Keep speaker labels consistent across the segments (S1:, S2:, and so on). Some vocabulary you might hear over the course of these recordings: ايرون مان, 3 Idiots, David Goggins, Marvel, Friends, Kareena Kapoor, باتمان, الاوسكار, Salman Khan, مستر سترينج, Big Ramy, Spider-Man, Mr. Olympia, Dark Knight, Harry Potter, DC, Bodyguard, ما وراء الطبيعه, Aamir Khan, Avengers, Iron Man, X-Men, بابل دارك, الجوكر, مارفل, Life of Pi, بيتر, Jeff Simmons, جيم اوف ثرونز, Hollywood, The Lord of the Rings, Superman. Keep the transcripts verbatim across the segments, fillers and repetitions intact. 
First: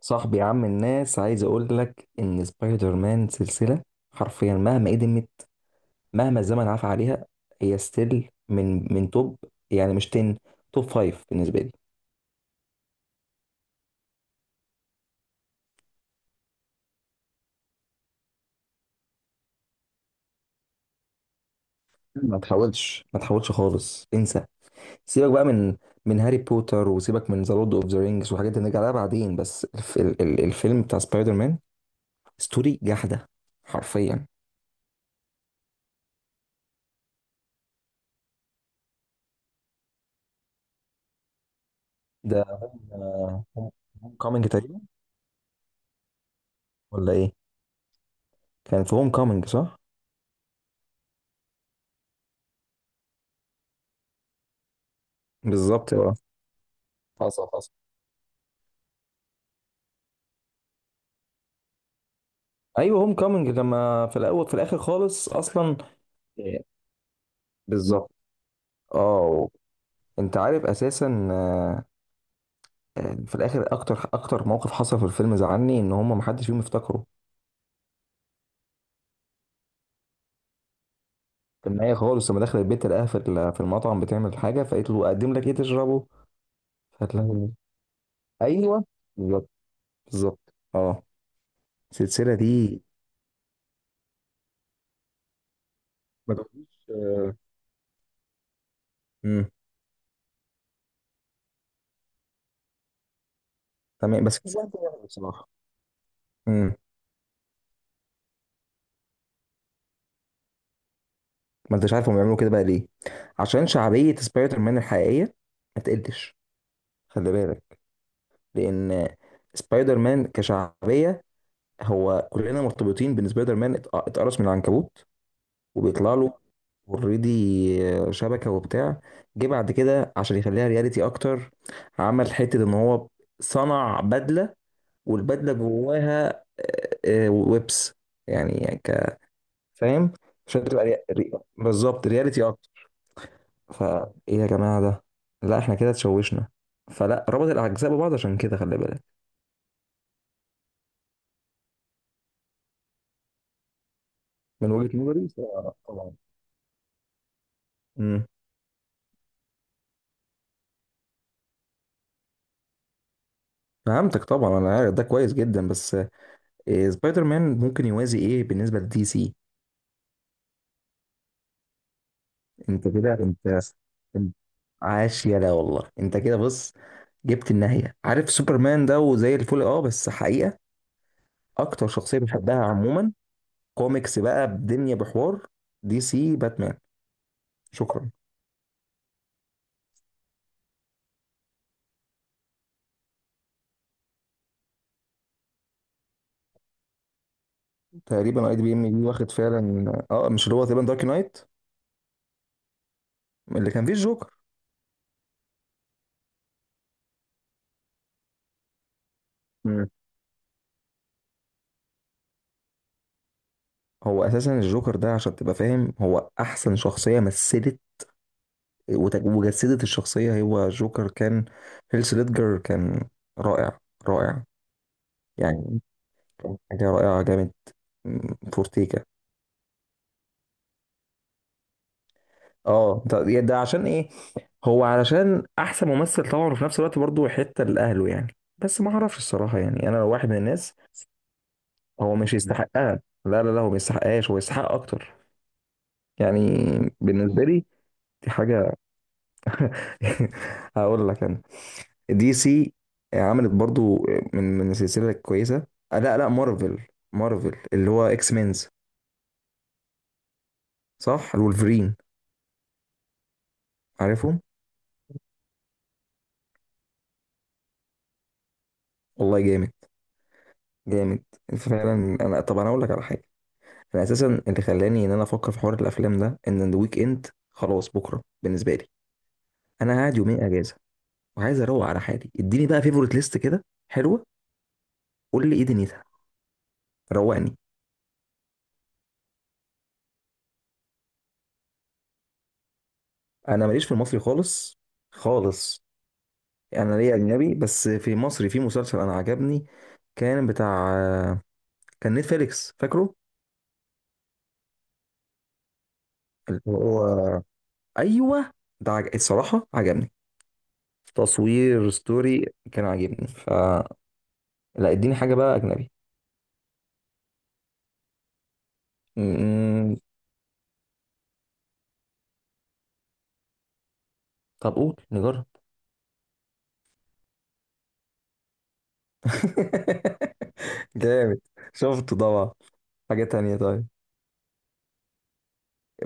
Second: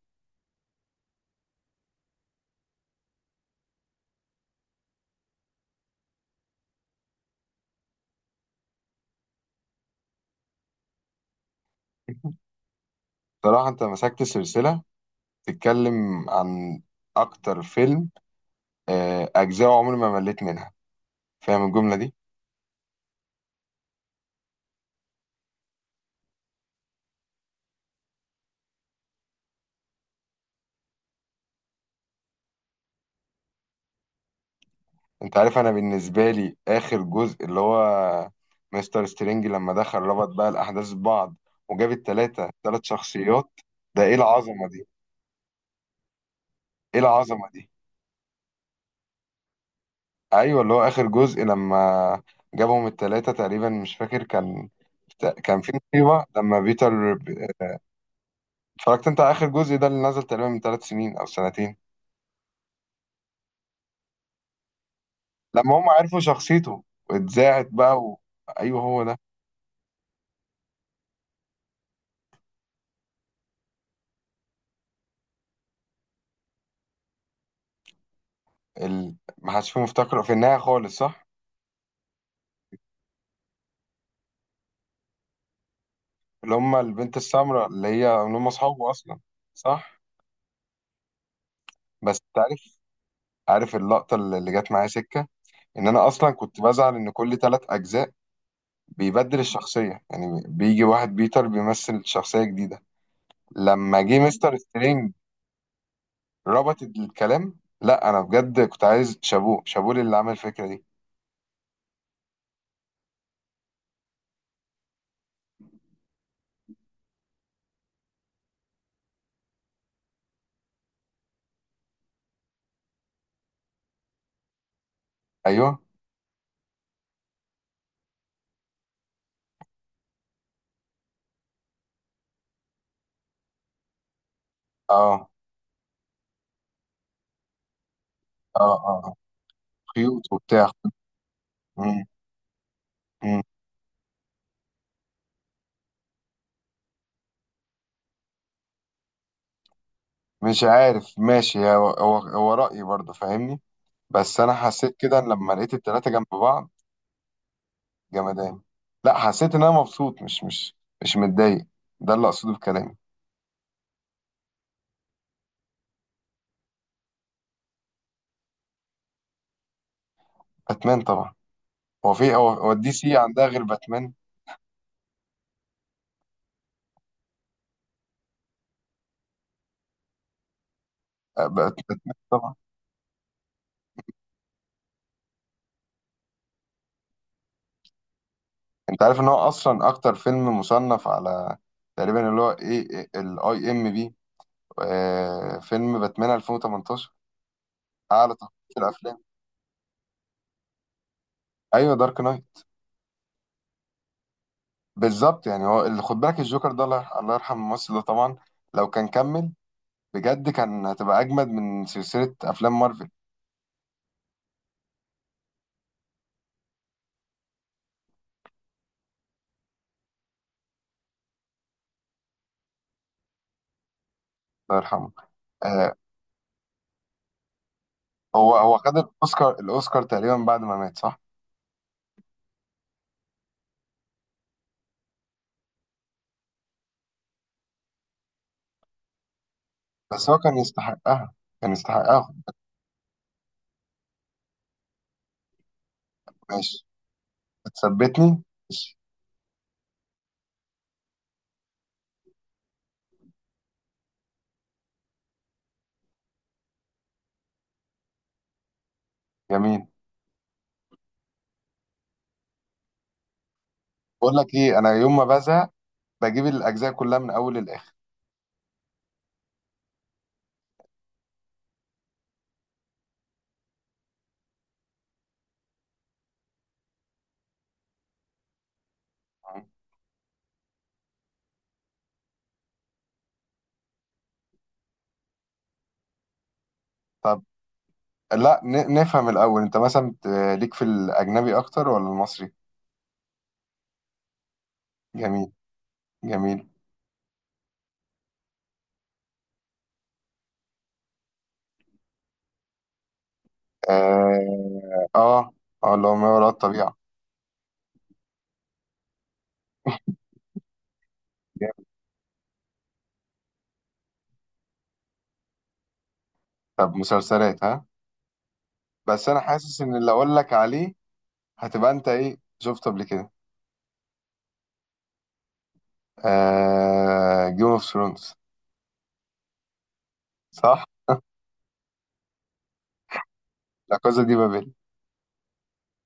S1: صاحبي، عم الناس، عايز اقول لك ان سبايدر مان سلسله، حرفيا مهما قدمت، مهما الزمن عفى عليها، هي ستيل من من توب. يعني مش عشرة، توب خمسة بالنسبه لي.
S2: صراحة أنت مسكت سلسلة بتتكلم عن أكتر فيلم، آه، أجزاء عمري ما مليت منها. فاهم الجملة دي؟
S1: ما تحاولش، ما تحاولش خالص، انسى. سيبك بقى من من هاري بوتر، وسيبك من ذا لورد اوف ذا رينجز، وحاجات دي نرجع لها بعدين. بس الف ال ال الفيلم بتاع سبايدر مان، ستوري جحده حرفيا.
S2: انت عارف، انا بالنسبه لي اخر جزء اللي هو مستر سترينج، لما دخل ربط بقى الاحداث ببعض وجاب التلاته
S1: ده
S2: تلات شخصيات. ده ايه
S1: هوم كومينج
S2: العظمه
S1: تقريبا،
S2: دي؟ ايه
S1: ولا ايه؟
S2: العظمه دي؟
S1: كان في هوم كومينج، صح؟
S2: ايوه، اللي هو اخر جزء لما جابهم التلاته، تقريبا مش فاكر. كان كان في
S1: بالظبط، اه.
S2: مصيبه لما بيتر.
S1: حصل.
S2: اتفرجت انت على اخر جزء ده، اللي نزل تقريبا من ثلاث سنين او سنتين؟
S1: ايوه، هوم كامنج، لما في الاول، في الاخر خالص اصلا.
S2: لما هم عرفوا
S1: إيه،
S2: شخصيته واتذاعت بقى
S1: بالظبط،
S2: و... ايوه هو ده.
S1: اه. انت عارف اساسا، آه، آه، في الاخر اكتر اكتر موقف حصل في الفيلم زعلني ان هم محدش فيهم افتكره.
S2: ال... ما حدش فيهم افتكره في النهايه خالص، صح؟
S1: في النهايه خالص، لما دخل البيت لقاها في ال- في المطعم بتعمل حاجه، فقالت له اقدم لك ايه تشربه.
S2: اللي هم البنت
S1: فتلاقي،
S2: السمراء، اللي هي اللي هم
S1: ايوه،
S2: اصحابه اصلا.
S1: بالظبط.
S2: صح.
S1: بالظبط، اه.
S2: بس
S1: السلسله
S2: تعرف،
S1: دي.
S2: عارف اللقطه اللي اللي جت معايا سكه، ان انا اصلا
S1: ما
S2: كنت
S1: تقوليش.
S2: بزعل ان
S1: آه،
S2: كل ثلاث اجزاء بيبدل
S1: امم.
S2: الشخصيه، يعني بيجي واحد بيتر بيمثل شخصيه جديده. لما جه
S1: تمام، بس في
S2: مستر
S1: زعل واحد
S2: سترينج
S1: بصراحه. امم
S2: ربط الكلام، لا انا بجد كنت عايز شابوه شابوه اللي عمل الفكره دي.
S1: ما انتش عارف هم بيعملوا كده بقى ليه؟ عشان شعبيه سبايدر مان الحقيقيه. ما تقلش، خلي بالك، لان سبايدر مان كشعبيه، هو كلنا مرتبطين بان سبايدر مان ات- اتقرص من العنكبوت،
S2: ايوه.
S1: وبيطلع له اوريدي شبكه وبتاع. جه بعد كده عشان يخليها رياليتي اكتر، عمل حته ان هو صنع بدله،
S2: اه،
S1: والبدله جواها آه، آه، ويبس.
S2: اه،
S1: يعني
S2: اه. آه.
S1: ك، فاهم؟
S2: خيوط
S1: عشان
S2: وبتاع.
S1: تبقى ري... ري...
S2: مم.
S1: بالظبط رياليتي اكتر.
S2: مم.
S1: فايه يا جماعه ده؟ لا، احنا كده اتشوشنا، فلا ربط الاجزاء ببعض، عشان كده خلي بالك.
S2: مش عارف، ماشي، هو هو هو رأيي برضه، فاهمني؟ بس انا
S1: من
S2: حسيت
S1: وجهة
S2: كده إن
S1: نظري
S2: لما لقيت
S1: صراحة
S2: التلاتة
S1: طبعا.
S2: جنب بعض
S1: امم
S2: جمدان. لا حسيت ان انا مبسوط، مش مش مش متضايق. ده اللي اقصده بكلامي.
S1: فهمتك طبعا، انا عارف ده كويس جدا. بس إيه سبايدر مان ممكن يوازي ايه بالنسبه لدي سي؟
S2: باتمان طبعا. هو في هو هو
S1: انت
S2: الدي
S1: كده
S2: سي عندها
S1: انت
S2: غير باتمان؟
S1: انت عاش، يلا والله، انت كده بص، جبت النهايه. عارف سوبرمان ده؟ وزي الفل، اه، بس حقيقه
S2: آه، بات-
S1: اكتر
S2: باتمان
S1: شخصيه
S2: طبعا.
S1: بحبها عموما كوميكس بقى بدنيا، بحوار دي سي، باتمان. شكرا.
S2: انت عارف ان هو اصلا اكتر فيلم مصنف على، تقريبا، اللي هو ايه، الاي ام بي. آه، فيلم باتمان ألفين وثمانية عشر اعلى
S1: تقريبا
S2: تقييم
S1: اي دي بي
S2: في
S1: ام دي،
S2: الافلام.
S1: واخد فعلا، اه، مش اللي هو تقريبا دارك نايت
S2: ايوه، دارك نايت.
S1: اللي كان فيه الجوكر.
S2: بالظبط، يعني هو اللي خد بالك الجوكر ده، الله يرح- الله يرحم الممثل ده طبعا. لو كان كمل، بجد كان هتبقى اجمد من سلسله افلام مارفل.
S1: هو اساسا الجوكر ده، عشان تبقى فاهم، هو احسن شخصيه مثلت وتج- وجسدت الشخصيه، هو جوكر. كان هيلث ليدجر، كان رائع، رائع،
S2: الله يرحمه.
S1: يعني.
S2: آه،
S1: كان حاجه رائعه، جامد. م،
S2: هو هو خد
S1: فورتيكا
S2: الاوسكار، الاوسكار تقريبا بعد ما مات، صح؟
S1: اه، ده يا ده عشان ايه؟ هو علشان احسن ممثل طبعا، وفي نفس الوقت برضه حته لاهله يعني، بس ما اعرفش الصراحه يعني، انا لو واحد
S2: بس
S1: من
S2: هو كان
S1: الناس.
S2: يستحقها، كان
S1: هو
S2: يستحقها.
S1: مش يستحقها؟ لا لا لا، هو ما يستحقهاش، هو يستحق اكتر يعني،
S2: ماشي.
S1: بالنسبه لي. دي
S2: بتثبتني.
S1: حاجه.
S2: ماشي.
S1: هقول لك انا، دي سي عملت برضو من من سلسلة كويسة. آه، لا لا، مارفل. مارفل اللي هو اكس مينز،
S2: جميل.
S1: صح؟ الولفرين،
S2: بقول
S1: عارفهم.
S2: لك ايه، انا يوم ما بزهق بجيب الاجزاء كلها من اول للاخر.
S1: والله جامد، جامد فعلا. انا، طب انا اقول لك على حاجة. انا اساسا اللي خلاني ان انا افكر في حوار الافلام ده، ان الويك اند خلاص بكرة بالنسبة لي، انا قاعد يومين اجازة، وعايز اروق على حالي. اديني بقى فيفورت ليست كده حلوة، قول لي ايه دنيتها،
S2: طب
S1: روقني.
S2: لا، ن- نفهم الاول، انت مثلا بت- ليك في الاجنبي اكتر ولا المصري؟
S1: انا ماليش في المصري خالص،
S2: جميل،
S1: خالص.
S2: جميل.
S1: انا ليه اجنبي، بس في مصري، في مسلسل انا عجبني، كان بتاع، كان نتفليكس، فاكره؟
S2: اه، اه. آه، اللي هو ما وراء
S1: اللي
S2: الطبيعه.
S1: هو، ايوه، ده عج... الصراحه عجبني،
S2: جامد.
S1: تصوير، ستوري، كان عاجبني. ف، لا، اديني حاجه بقى اجنبي.
S2: طب مسلسلات، ها؟ بس انا حاسس ان
S1: م-
S2: اللي اقول لك عليه هتبقى انت ايه شفته قبل كده.
S1: طب قول نجرب.
S2: آه جيم اوف ثرونز. صح.
S1: جامد، شفته طبعا. حاجه تانية طيب.
S2: لا كوزا دي بابل.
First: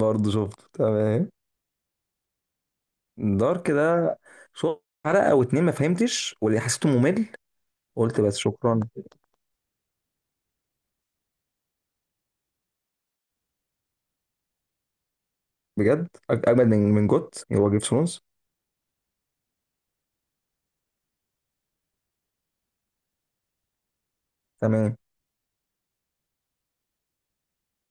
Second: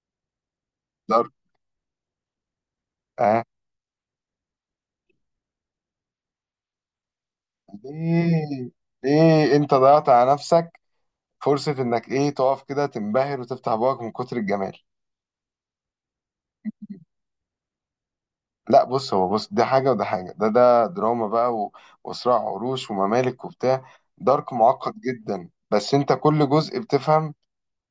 S1: برضه شفته، تمام.
S2: دارك. آه.
S1: دار كده، شفت حلقه او اتنين ما فهمتش، واللي حسيته ممل، قلت بس
S2: ليه؟
S1: شكرا.
S2: ليه انت ضيعت على نفسك فرصة انك ايه، تقف كده تنبهر وتفتح بقك من كتر الجمال؟
S1: بجد أج- اجمد من من جوت هو جيف سمونز.
S2: لا بص، هو بص، ده حاجة وده حاجة، ده ده دراما بقى و... وصراع عروش وممالك وبتاع. دارك معقد
S1: تمام.
S2: جدا، بس انت كل جزء بتفهم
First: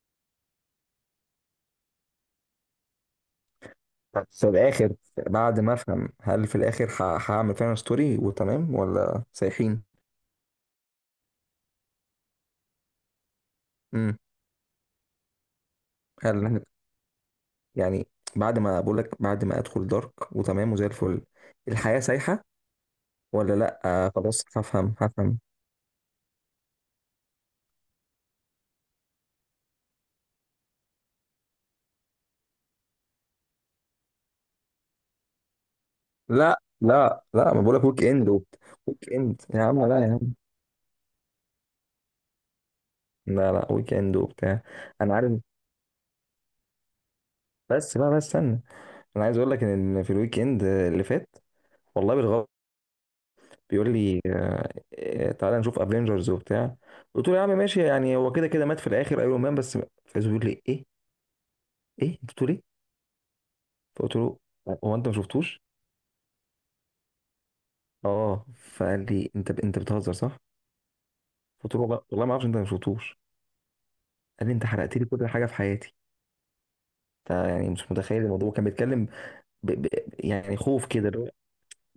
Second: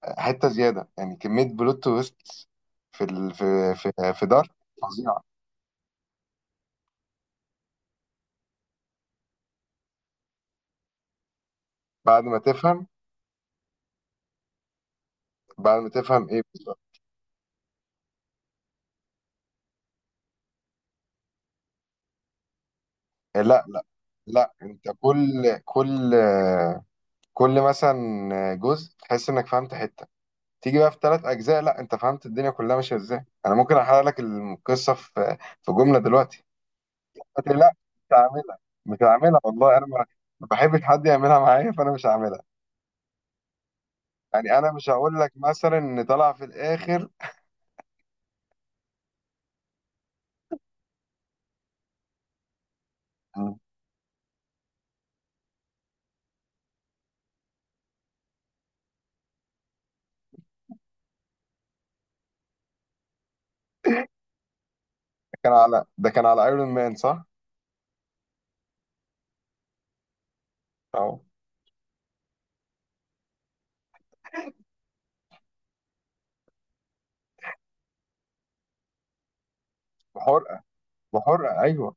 S2: حتة زيادة، يعني كمية بلوت تويست في ال... في في في
S1: طب في
S2: دارك
S1: الاخر،
S2: فظيعة.
S1: بعد ما افهم، هل في الاخر ه- هعمل فعلا ستوري وتمام، ولا سايحين؟
S2: بعد ما تفهم.
S1: امم
S2: بعد ما تفهم ايه
S1: هل
S2: بالظبط؟
S1: يعني، بعد ما بقول لك، بعد ما ادخل دارك وتمام وزي الفل، الحياه سايحه ولا
S2: لا،
S1: لا؟
S2: لا،
S1: آه خلاص،
S2: لا، انت
S1: هفهم هفهم.
S2: كل كل كل مثلا جزء تحس انك فهمت حته، تيجي بقى في ثلاث اجزاء لا انت فهمت الدنيا كلها ماشيه ازاي. انا ممكن احرق لك القصه في في جمله دلوقتي.
S1: لا لا
S2: قلت
S1: لا،
S2: لي
S1: ما
S2: لا،
S1: بقول لك ويك
S2: مش
S1: اند
S2: هعملها،
S1: وبت-
S2: مش
S1: ويك
S2: هعملها
S1: اند يا
S2: والله. انا
S1: عم،
S2: ما
S1: لا يا عم.
S2: ما بحبش حد يعملها معايا، فانا مش هعملها.
S1: لا لا، ويك اند
S2: يعني
S1: وبتاع.
S2: انا مش
S1: انا
S2: هقول لك
S1: عارف،
S2: مثلا ان طلع في الاخر.
S1: بس بقى، بس استنى، انا عايز اقول لك ان، إن في الويك اند اللي فات، والله بالغلط، بيقول لي إيه، تعالى نشوف افنجرز وبتاع. قلت له يا عم ماشي، يعني هو كده كده مات في الاخر ايرون مان بس. فايز بيقول لي ايه ايه، انت بتقول ايه؟ فقلت له، هو انت ما
S2: ده
S1: شفتوش؟
S2: كان على ده كان على ايرون مان، صح؟
S1: اه. فقال لي، انت انت بتهزر، صح؟
S2: اهو.
S1: قلت له، والله والله ما اعرفش، انت ما شفتوش؟ قال لي، انت حرقت لي كل حاجه في حياتي. انت يعني مش متخيل الموضوع، كان بيتكلم ب... ب... يعني
S2: بحرقه.
S1: خوف كده، اللي هو،
S2: بحرقه، ايوه.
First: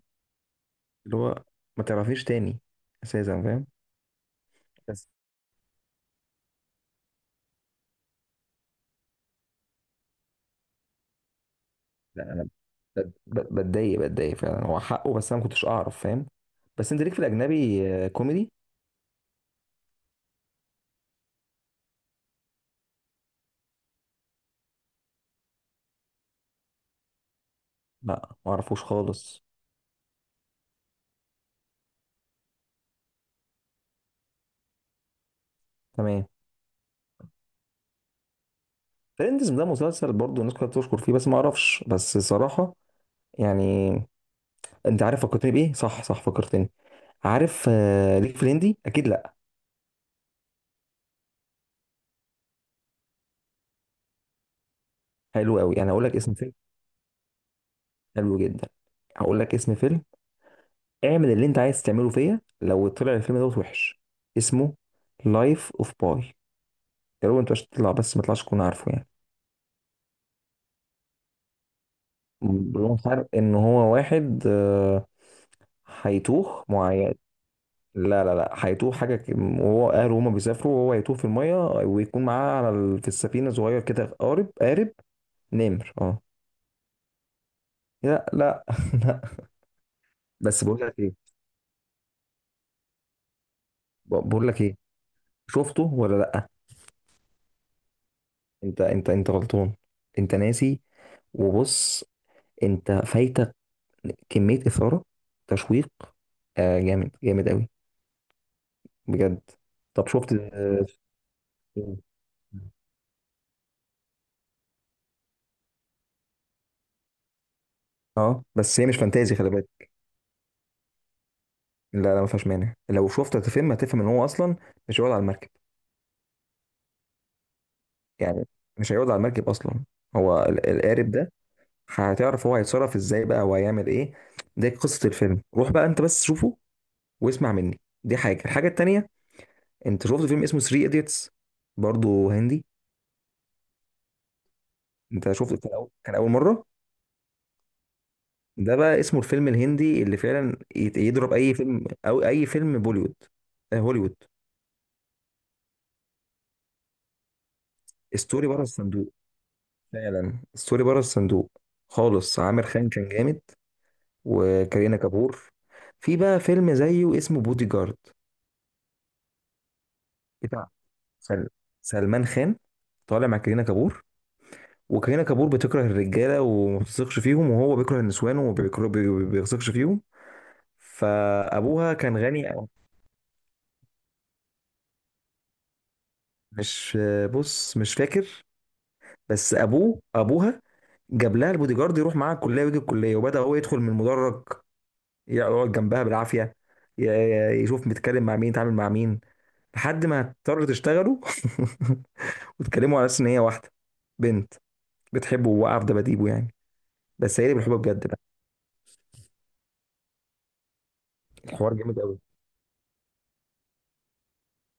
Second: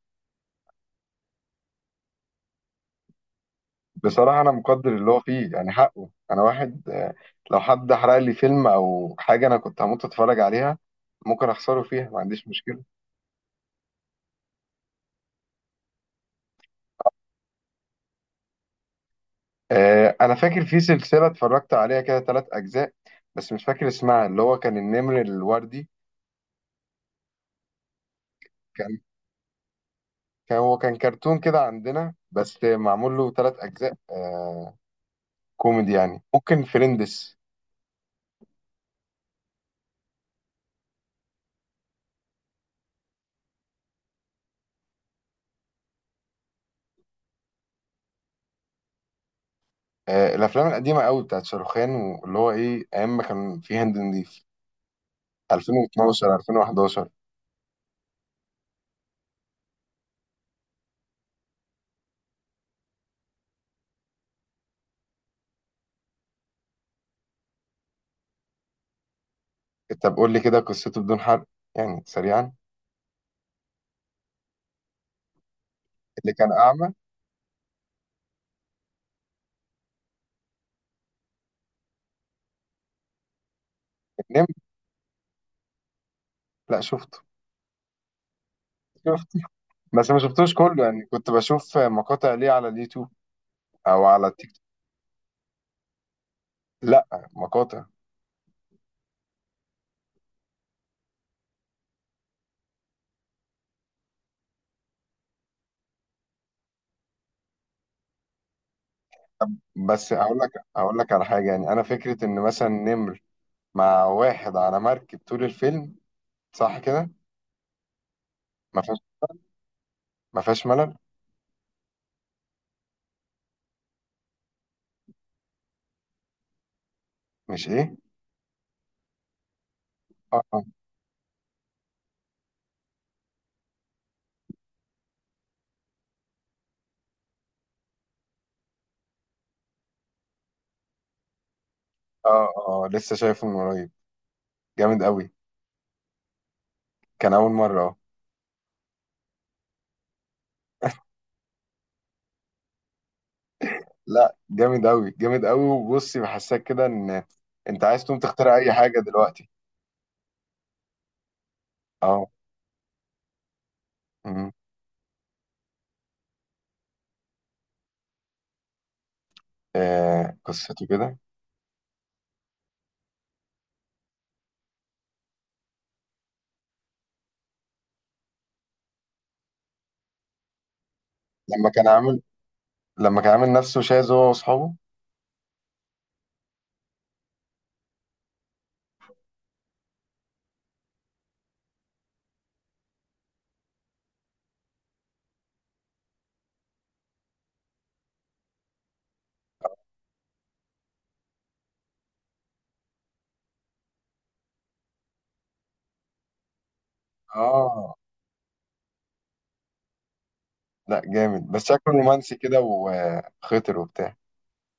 S1: اللي هو، ما تعرفيش تاني، اساسا، فاهم؟
S2: بصراحة أنا مقدر
S1: بس
S2: اللي هو فيه، يعني حقه، أنا واحد، آه، لو حد حرق لي فيلم أو حاجة أنا كنت هموت أتفرج عليها، ممكن أخسره فيها، ما عنديش
S1: لا،
S2: مشكلة.
S1: ب- ب- بتضايق، بتضايق فعلا، هو حقه، بس انا ما كنتش اعرف، فاهم؟ بس انت ليك في الاجنبي؟ آه، كوميدي.
S2: آه، أنا فاكر في سلسلة اتفرجت عليها كده تلات أجزاء، بس مش فاكر اسمها، اللي هو كان النمر الوردي.
S1: لا ما اعرفوش
S2: كان
S1: خالص.
S2: كان هو كان كرتون كده عندنا بس معمول له تلات أجزاء. آه، كوميدي، يعني
S1: تمام.
S2: ممكن فريندس.
S1: فريندز ده مسلسل، برضو الناس كلها بتشكر فيه، بس ما اعرفش بس صراحة، يعني. انت عارف فكرتني بايه؟ صح صح، فكرتني. عارف، آه، ليك في الهندي اكيد؟ لا،
S2: آه، الأفلام القديمة قوي بتاعت شاروخان، واللي هو إيه، أيام ما كان في هند نضيف،
S1: حلو قوي. يعني هقول لك اسم
S2: ألفين واتناشر،
S1: فيلم،
S2: ألفين وحداشر.
S1: حلو جدا. هقول لك اسم فيلم، اعمل اللي انت عايز تعمله فيا لو طلع الفيلم دوت وحش. اسمه لايف اوف باي. يا رب انت مش تطلع، بس ما تطلعش تكون عارفه يعني.
S2: طب قول لي كده قصته بدون حرق، يعني سريعا.
S1: بدون فرق، ان هو واحد، آه،
S2: اللي كان
S1: هيتوه
S2: أعمى.
S1: معين. لا لا لا، هيتوه حاجة ك- وهو أهله هما بيسافروا، وهو هيتوه في المية، ويكون معاه على ال... في السفينة صغير كده،
S2: نم.
S1: قارب، قارب، نمر، اه.
S2: لا شفته.
S1: لا لا لا.
S2: شفته بس ما شفتوش
S1: بس بقول
S2: كله،
S1: لك
S2: يعني
S1: ايه،
S2: كنت بشوف مقاطع ليه على اليوتيوب أو على
S1: ب- بقول
S2: التيك
S1: لك
S2: توك.
S1: ايه، شفته ولا لا؟
S2: لا، مقاطع.
S1: انت انت انت غلطان، انت ناسي، وبص، انت فايتك كمية إثارة، تشويق، آه جامد، جامد قوي، بجد. طب
S2: بس
S1: شفت،
S2: أقول لك
S1: اه.
S2: أقول لك على حاجة، يعني أنا فكرة إن مثلا نمر مع واحد على مركب طول الفيلم، صح كده؟
S1: اه، بس
S2: ما
S1: هي مش
S2: فيهاش،
S1: فانتازي، خلي بالك.
S2: ما فيهاش ملل.
S1: لا لا، ما فيهاش مانع، لو شفت الفيلم هتفهم ان هو اصلا مش هيقعد على المركب
S2: مش إيه؟
S1: يعني، مش هيقعد على المركب اصلا.
S2: آه،
S1: هو
S2: آه،
S1: ال- القارب ده، هتعرف هو هيتصرف ازاي بقى وهيعمل ايه. ده قصة الفيلم، روح بقى انت بس شوفه واسمع مني. دي حاجة. الحاجة التانية، انت شفت فيلم اسمه تلاتة ايديتس؟ برضو
S2: آه،
S1: هندي.
S2: آه، لسه شايفه من قريب، جامد قوي.
S1: انت شفت؟ كان اول، كان اول مرة.
S2: كان أول مرة، أه.
S1: ده بقى اسمه الفيلم الهندي اللي فعلا يت- يضرب اي فيلم، او اي فيلم بوليوود، آه، هوليوود.
S2: لا جامد قوي، جامد قوي، وبصي بحسك كده إن انت عايز تقوم
S1: ستوري
S2: تخترع
S1: بره
S2: اي حاجه
S1: الصندوق،
S2: دلوقتي.
S1: فعلا ستوري بره الصندوق
S2: اه.
S1: خالص. عامر خان كان جامد،
S2: مم.
S1: وكارينا كابور. في بقى فيلم زيه اسمه بودي جارد،
S2: آه،
S1: بتاع
S2: قصته كده.
S1: سل- سلمان خان، طالع مع كارينا كابور، وكارينا كابور بتكره الرجاله وما بتثقش فيهم، وهو بيكره النسوان وما بيكره- بي- بي- بيثقش فيهم.
S2: لما كان
S1: فابوها كان
S2: عامل
S1: غني أو،
S2: لما كان عامل نفسه شاذ هو واصحابه.
S1: مش، بص مش فاكر، بس ابوه ابوها جاب لها البودي جارد، يروح معاها الكليه ويجي الكليه، وبدا هو يدخل من المدرج، يقعد جنبها بالعافيه، ي- يشوف بيتكلم مع مين، يتعامل مع مين، لحد ما اضطروا تشتغلوا. بتكلموا على اساس ان هي واحده بنت بتحبه وواقعه في دباديبه يعني، بس هي اللي بتحبه
S2: اه.
S1: بجد بقى.
S2: لا جامد، بس
S1: الحوار
S2: شكله
S1: جامد قوي،
S2: رومانسي كده وخطر وبتاع.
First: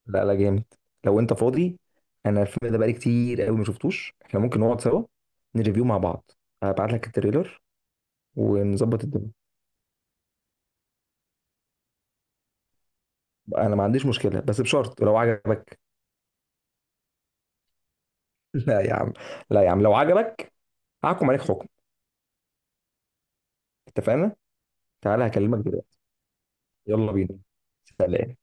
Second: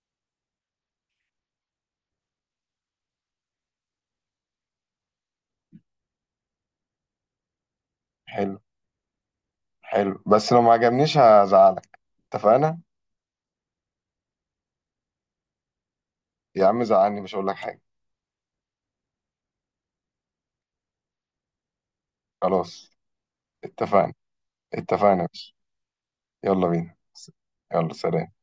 S1: لا لا جامد. لو انت فاضي، انا الفيلم ده بقالي كتير قوي ما شفتوش، احنا ممكن نقعد سوا نريفيو مع بعض. هبعت لك التريلر
S2: حلو.
S1: ونظبط الدنيا.
S2: حلو، بس لو ما عجبنيش هزعلك، اتفقنا؟
S1: انا ما عنديش مشكله، بس بشرط لو عجبك.
S2: يا عم زعلني مش هقول لك حاجه.
S1: لا يا عم، لا يا عم، لو عجبك هحكم عليك حكم.
S2: خلاص، اتفقنا.
S1: اتفقنا.
S2: اتفقنا يا
S1: تعالى
S2: باشا.
S1: هكلمك دلوقتي،
S2: يلا بينا.
S1: يلا بينا.
S2: يلا، سلام.
S1: سلام.